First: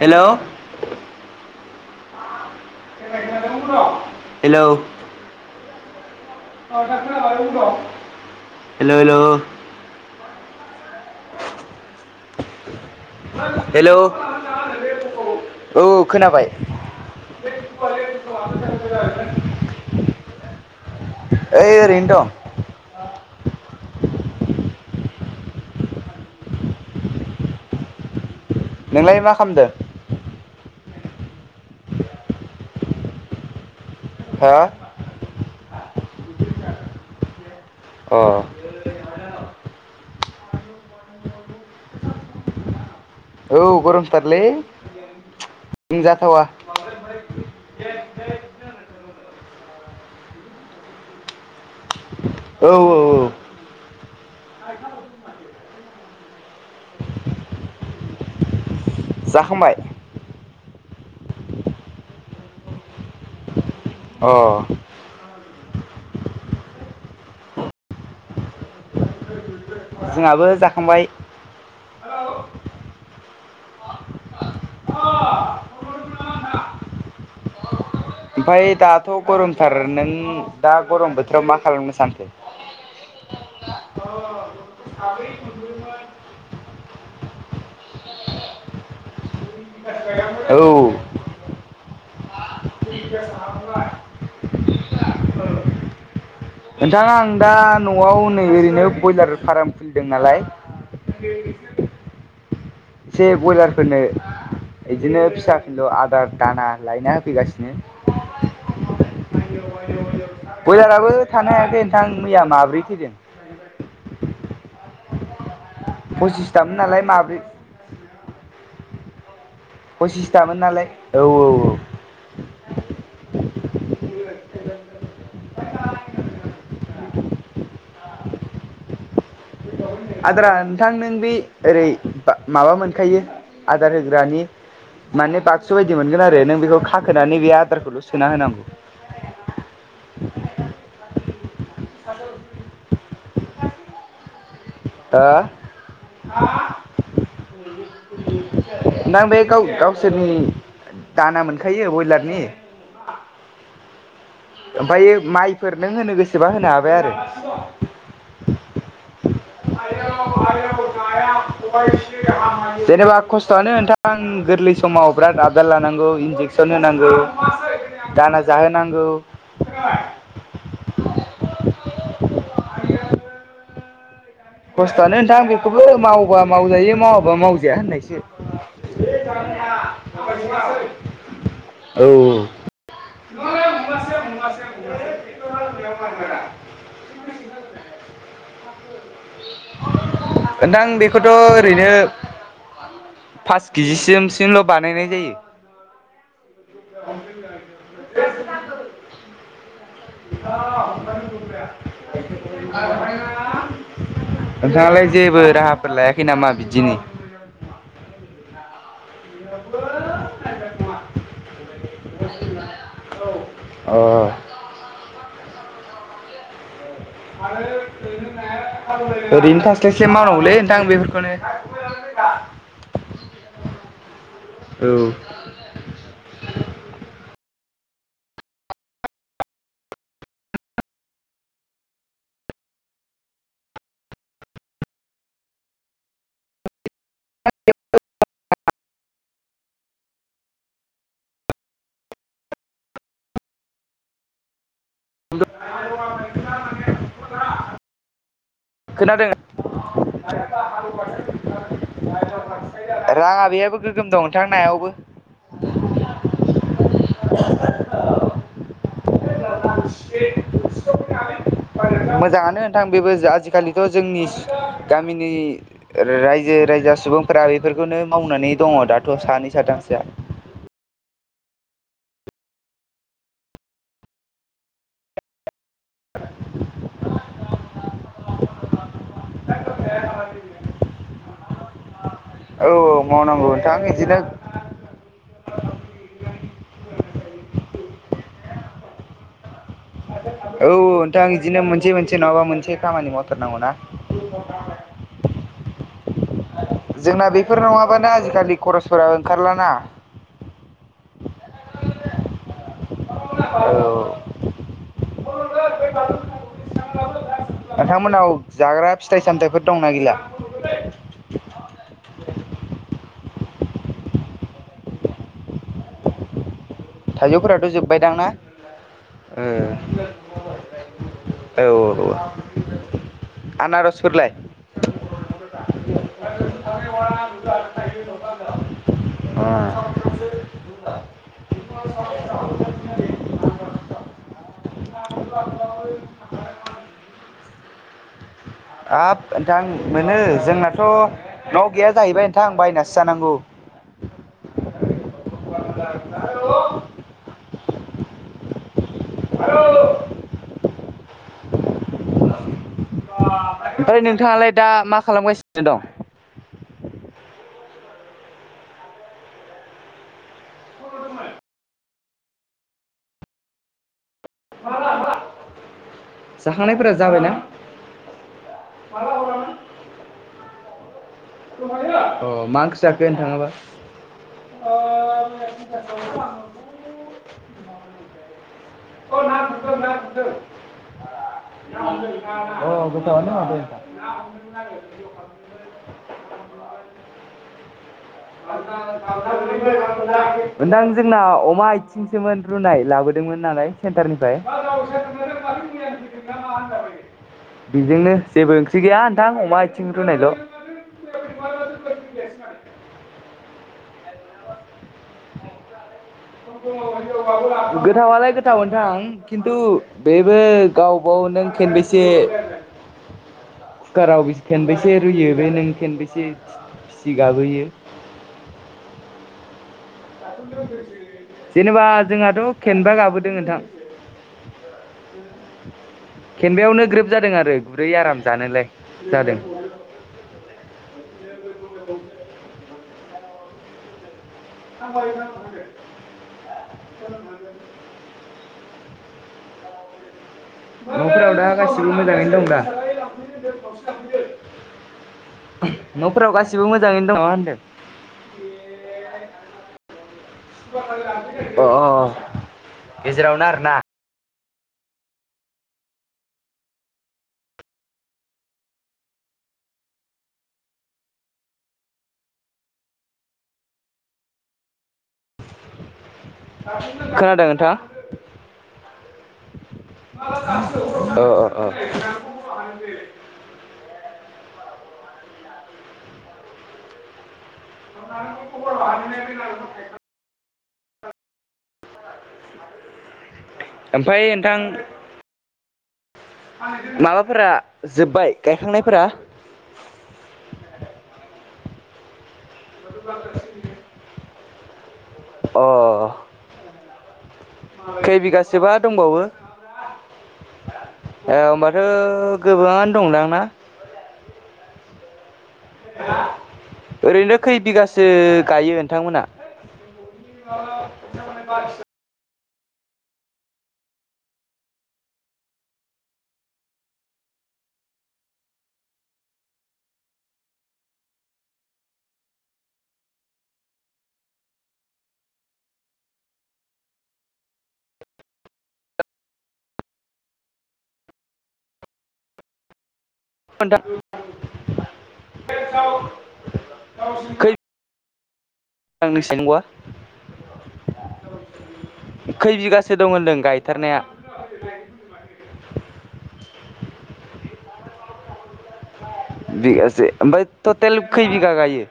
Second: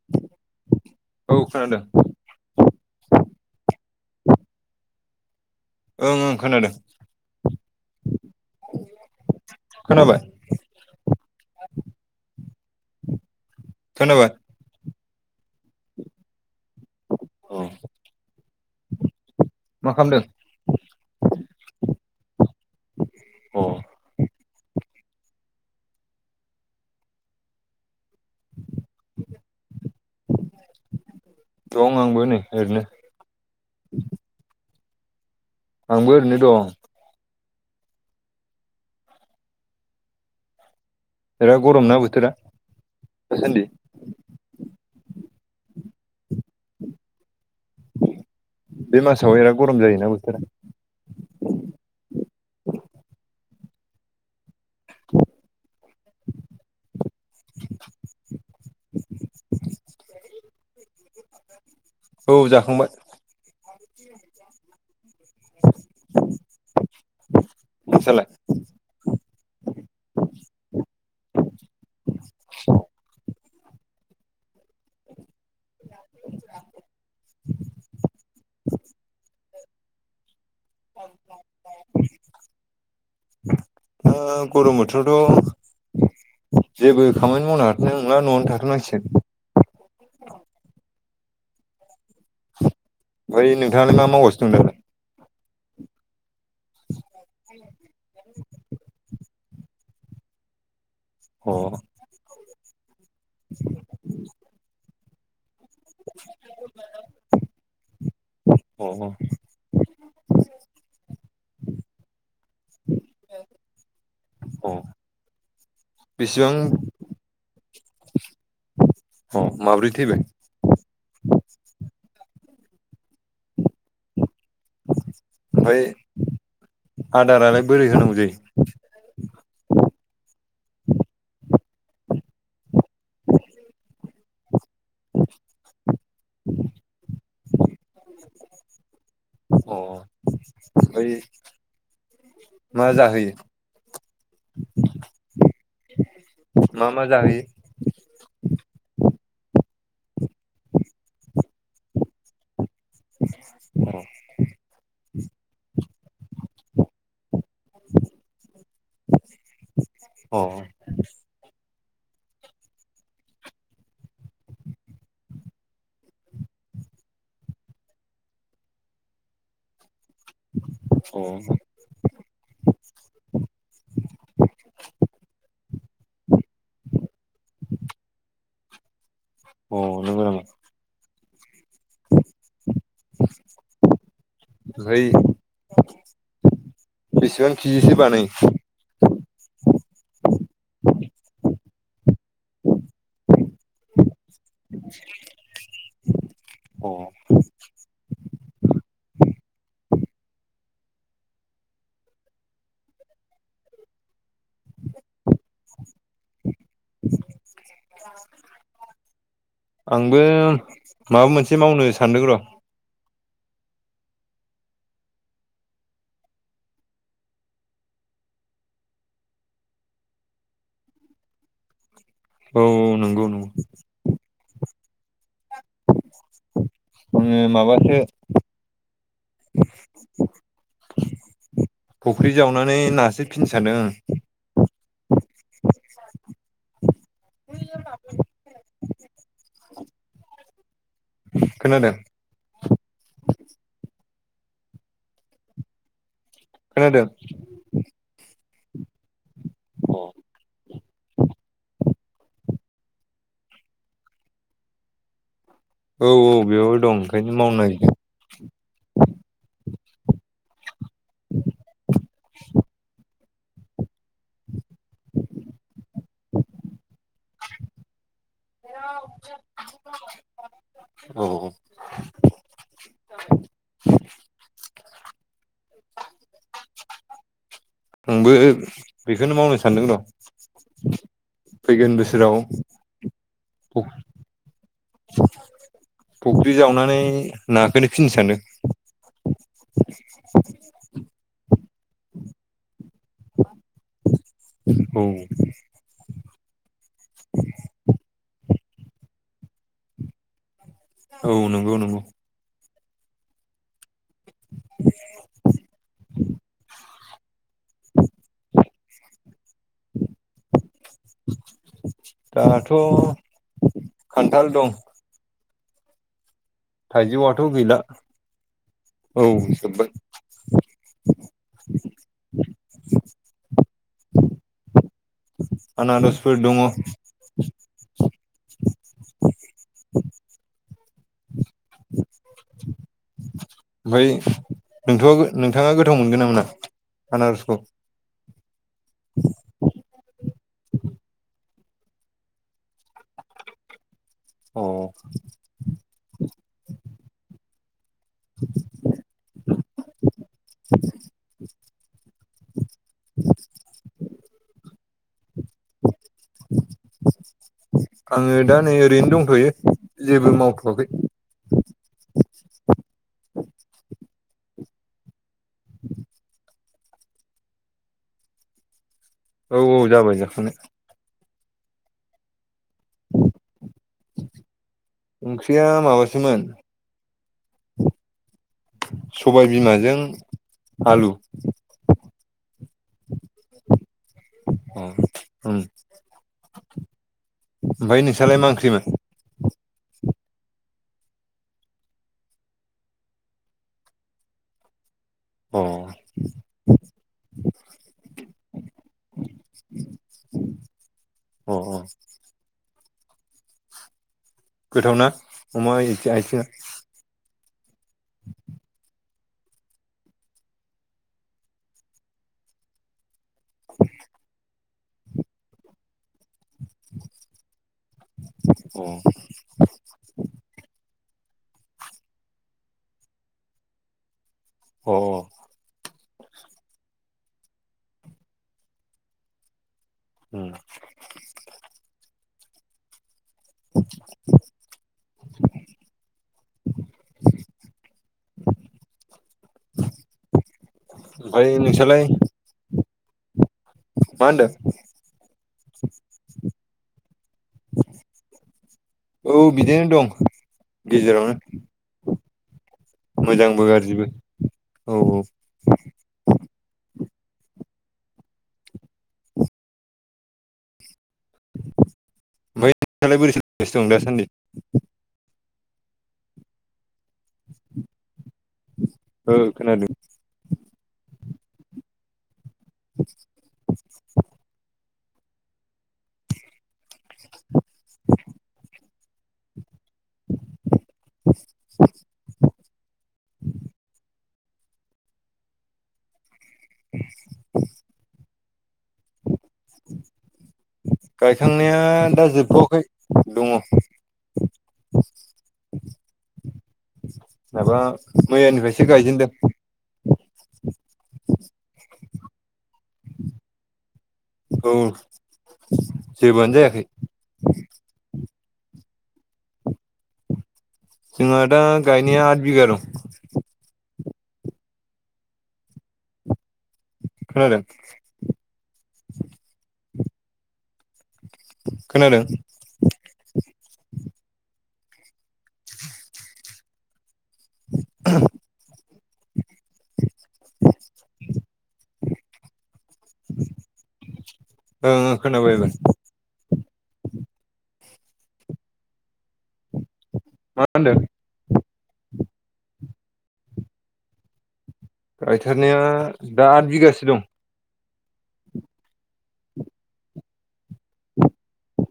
Hello औ खोनादों hello ओं ओं खोनादों [inaudible] हेल' हेल' खोनाबाय हेल' औ खोनाबाय खोनाबाय अ मा खालामदों ओइ ओरैनो दं। अ नोंलाय मा खालामदो? दं आबोनि एरनो ह आंबो ओरैनो दं अ बिराद गरम ना बोथोरा औ दासान्दि गरमथारलै बुंजाथावा [unintelligible] बे मासाव बिराद गरम जायोना बोथोरा औ औ [inaudible] जाखांबाय औ जाखांबाय अ नोंस्रालाय जोंहाबो जाखांबाय [inaudible] [inaudible] ओमफाय दाथ गरमथार नों दा गरम बोथोराव मा खालामनो सानखो? ओ [unintelligible] जेबो खामानि मावनो हाथ'नायनंला न'आवनो थाथ'नांसिगोन। औ ओमफाय नोंथाङालाय मा मावगासिनो दं नो? दा आं दा नआव नै ओरैनो बयलार फार्म खुलिदों नालाय [inaudible] अ एसे बयलारफोरनो बिदिनो फिसा [unintelligible] आदार दाना लायना होफैगासिनो। [inaudible] अ बयलाराबो थानो हायाखै नोंथां मैया माब्रै थैदों। अ बेसेबां पसिसथामोन नालाय माब्रै अ माब्रै थैबाय फसिसथामोन नालाय औ औ औ ओमफाय, आदारालाय बोरै होनांगौ जायो? आदारा नोंथां नों बे ओरै बा माबा मोनखायो आदार होग्रानि माने बाक्सु बायदि मोनगोन आरो नों बेखौ खाखोनानै बे आदारखौल' सोना होनांगौ। अ ओमफाय मा जाहोयो? ओ [inaudible] मा मा जाहोयो दा बे गाव गावसोरनि दाना मोनखायो बयलारनि [inaudible] ओमफायो माइफोर नों होनो गोसोबा होनो हाबाय आरो। [inaudible] अ [unintelligible] [inaudible] जेनेबा खस्थयानो नोंथां गोरलै समाव बिराद आबदार लानांगौ इन्जेकसन होनो नांगौ, दाना जाहोनांगौ। [inaudible] अ [inaudible] खस्थ'आनो नोंथां बेखौबो मावबा मावजायो मावाबा मावजाया होननायसो अ नंगौ नामा? औ [inaudible] ओमफाय बेसेबां खिजिसो बानायो? नोंथां बेखौथ' ओरैनो पास किजि सिमसोल बानायनाय जायो। अ [inaudible] [inaudible] [inaudible] नोंथाङालाय जेबो राहाफोर लायाखै नामा बिदिनि? आंबो माबा मोनसे मावनो सानदों र'। अ ओरैनो थास्लायस्लाय मावनांगौलै नोंथां बेफोरखौनो। औ औ नंगौ नंगौ। औ। माबासो फुख्रि जावनानै नासो फिनो सान्दों आं। [inaudible] खोनादों [unintelligible] खोनादों खोनादों औ [unintelligible] राङा बेैयाबो गोगोम दं नोंथां नायावबो औ औ बेयावनो दं ओंखायनो मावनो नागिरदों। मोजाङानो नोंथां बेबो आजिखालिथ' जोंनि गामिनि रायजो राजा सुबुंफोरा बेफोरखौनो मावनानै दङ' दाथ' सानै साथामसोआ। औ। आबो बेखौनो मावनो सानदों र' फैगोन बोसो राव औ मावनांगौ नोथां इदिनो। फुख्रि जावनानै नाखोनो फिनो सानदों। औ नोंथां इदिनो मोनसे मोनसे नङाबा मोनसे खामानि मावथारनांगौ ना। औ जोंना बेफोर नङाबाना आजिखालि खरसफोरा ओंखारलाना। औ नंगौ नंगौ। औ। [unintelligible] नोंथांमोननाव जाग्रा- फिथाइ सामथाइफोर दंना गैला। दाथ' खान्थाल दं। थाइजौआथ' थाइजौफोराथ' गैला जोबबाय दां ना? औ जोब्बाय ओ औ आनारसफोरलाय आनारसफोर दङ। अ। बाय नोंथ' नोंथाङा गोथाव मोनगोन ना मोना आनारसखौ। हाब नोंथां मोनो जोंनाथ' न'आव गैया जाहैबाय नोंथां बायनासो जानांगौ। अ। [unintelligible] [inaudible] ओमफाय नोंथाङालाय दा मा खालामगासिनो दं। आङो दा नै ओरैनो दंथ'यो जेबो मावथ'वाखै। [inaudible] [unintelligible] [inaudible] जाखांनायफोरा जाबाय ना। औ औ जाबाय जाखांनाय। अ मा जाखो नोथांआबा ओंख्रिया माबासोमोन सबाय बिमाजों आलु। [unintelligible] [unintelligible] [inaudible] नोंथां अ उम ओमफ्राय नोंस्रालाय मा ओंख्रिमोन जोंना अमा आथिंसोमोन रुनाय लाबोदोंमोन नालाय। सेन्टारनिफ्राय अ [inaudible] बेजोंनो जेबो ओंख्रि गैया नोंथां अमा आथिं रुनायल'। अ ओ। गोथावना अमा आइ-आइथिङा? गोथावालाय गोथाव नोंथां खिन्थु बेबो गावबाव नों खेनबेसे [inaudible] कुकाराव खेनबेसे रुयो बे नों खेनबेसे सिथि गाबोयो अ जेनोबा जोंहाथ' खेनबा गाबोदों नोंथां। अ खेनबायावनो ग्रोब जादों आरो गुरै आराम जानायोलाय जादों उम [inaudible] न'फोराव दा ओमफ्राय गासिबो नोंस्रालाय मोजाङैनो दं दा [inaudible] मा होनदों न'फोराव गासिबो मोजाङैनो दं ना मा होनदों औ बिदिनो दं अ गेजेरावनो गेजेरावनो मोजांबो आरोना गाज्रिबो औ औ [unintelligible] खोनादों नोंथां ओ खोनादों ओ ओ ओ [inaudible] [inaudible] आमफाय नोंथां माबाफोरा जोब्बाय गायखांनायफोरा गायखांनाया दा जोब थवाखै दङ अ माबा खै बिगासोबा मैयानिफ्रायसो दंबावो गायजेनदों ए होनोमबाथ' गोबाङानो दंदांना औ जेबोआनो जायाखै ओरैनो खै बिगासो गायो नोंथांमोना जोंहा दा गायनाया आठ बिगा दं खोनादों खोनादों [inaudible] [inaudible] [inaudible] नोंथां ओं खोनाबाय एबार खै मा होनदों खैर बिगा सो दं होनदों गायथारनाया गायथारनाया दा आठ बिगासो दं बिगासे आमफाय तटेल खै बिघा गायो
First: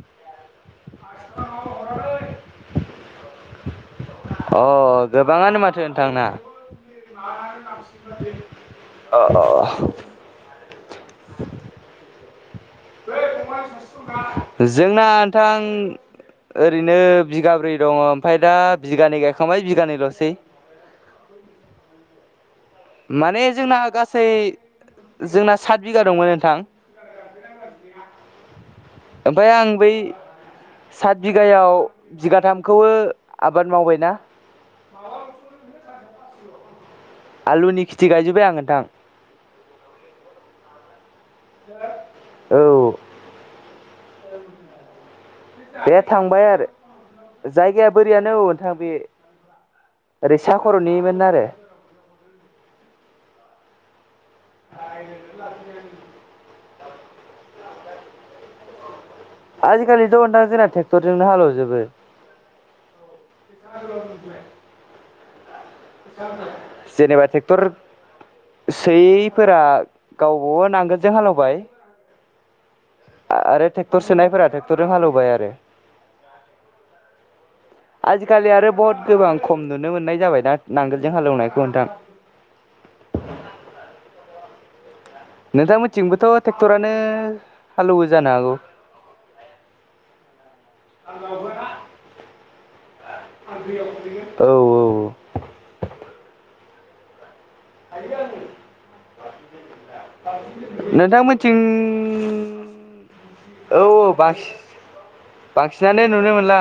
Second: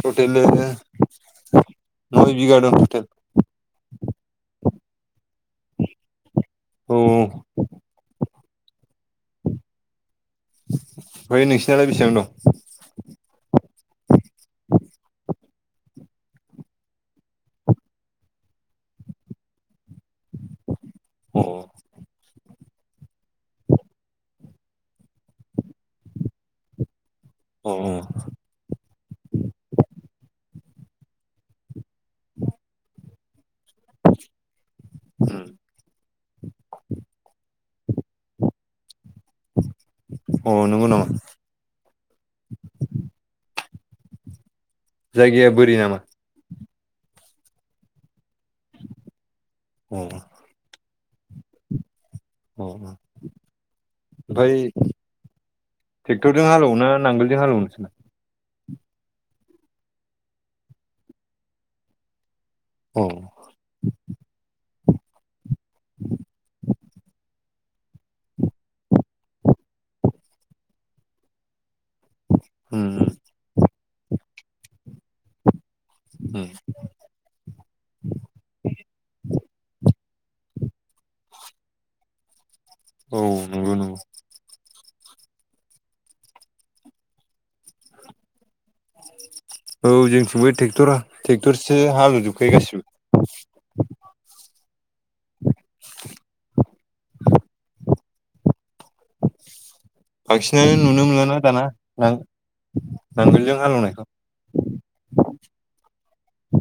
तटेल ओरैनो नइ बिघा दं तटेल अ गोबाङानो माथो नोंथांना औ ओमफ्राय अ अ। नोंसिनालाय बेसेबां दं जोंना नोंथां ओरैनो बिगाब्रै दङ ओमफाय दा बिगानै गायखांबाय बिगानैलसै। अ माने जोंना गासै जोंना सात बिगा दंमोन नोंथां‌‌। अ ओमफाय आं बै सात बिगायाव बिगाथामखौबो आबाद मावबायना? अ आलुनि खेथि गायजोब्बाय आं नोंथां। अ नंगौ नामा? औ जायगाया बोरि बे नामा थांबाय आरो जायगाया बोरियानो उन नोंथां बे अ ओरै सा खर'निमोन आरो अ ओमफाय ट्रेक्टरजों हालेव ना नांगोलजों हालेवनो [inaudible] आजिखालिथ' नोंथां जोंना ट्रेक्टरजोंनो हालेवजोबो। [inaudible] अ जेनेबा ट्रेक क्टर सोयैफोरा गावबो नांगोलजों हालेवबाय। उम उम आरो ट्रेक्टर सोनायफोरा ट्रेक्टरजों हालेवबाय आरो। ओ। जाबाय दा नांगोलजों हालौवनायखौ नोंथां। औ नंगौ नों नोंथां मोथिंबोथ' ट्रेक्टरानो हालेवो जानो हागौ? औ जोंथिंबो ट्रेक्टर ट्रेक्टरसो हालेवजोबखायो गासिबो। [inaudible] अ [inaudible] [inaudible] बांसिनानो नुनो मोनला ना नोंथांमोनथिं दाना ना? नांगलजों औ हलेवनायखौ। औ बांसिन बांसिनानो नुनो मोनला।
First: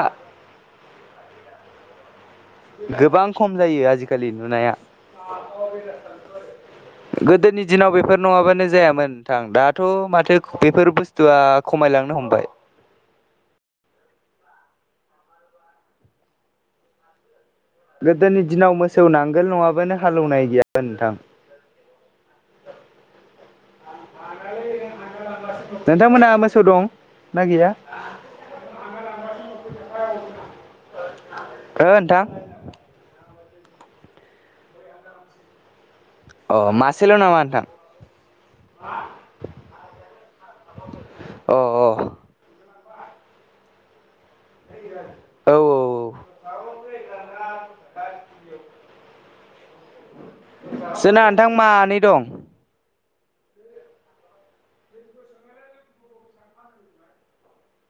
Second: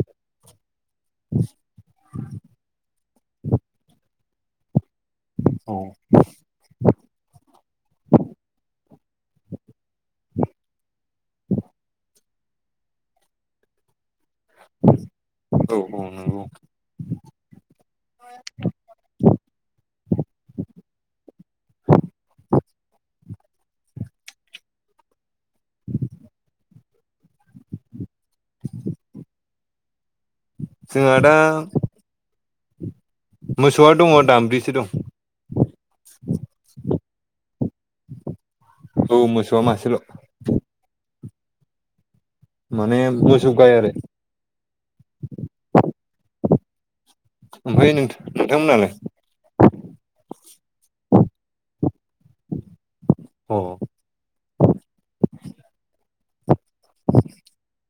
[inaudible] गोबां खम जायो आजिखालि नुनाया। औ गोदोनि दिनाव बेफोर नङाबानो जायामोन नोंथां दाथ' औ माथो बेफोर बुस्थुआ खमायलांनो हमबाय। औ औ नंगौ। गोदोनि दिनाव मोसौ नांगोल नङाबानो हालेवनाय गैयामोन नोंथां। नोंथांमोनहा मोसौ दं ना गैया? [inaudible] [inaudible] जोंहा दा ओ नोंथां मोसौआ दङ दाम्ब्रिसो दं। अ मासेल' नामा नोंथां? औ मोसौआ मासेल'। अ अ। माने मोसौ गाय आरो। औ औ औ। ओमफ्राय नों नोंथांमोननालाय? जोंना नोंथां मानै दं। अ। [unintelligible]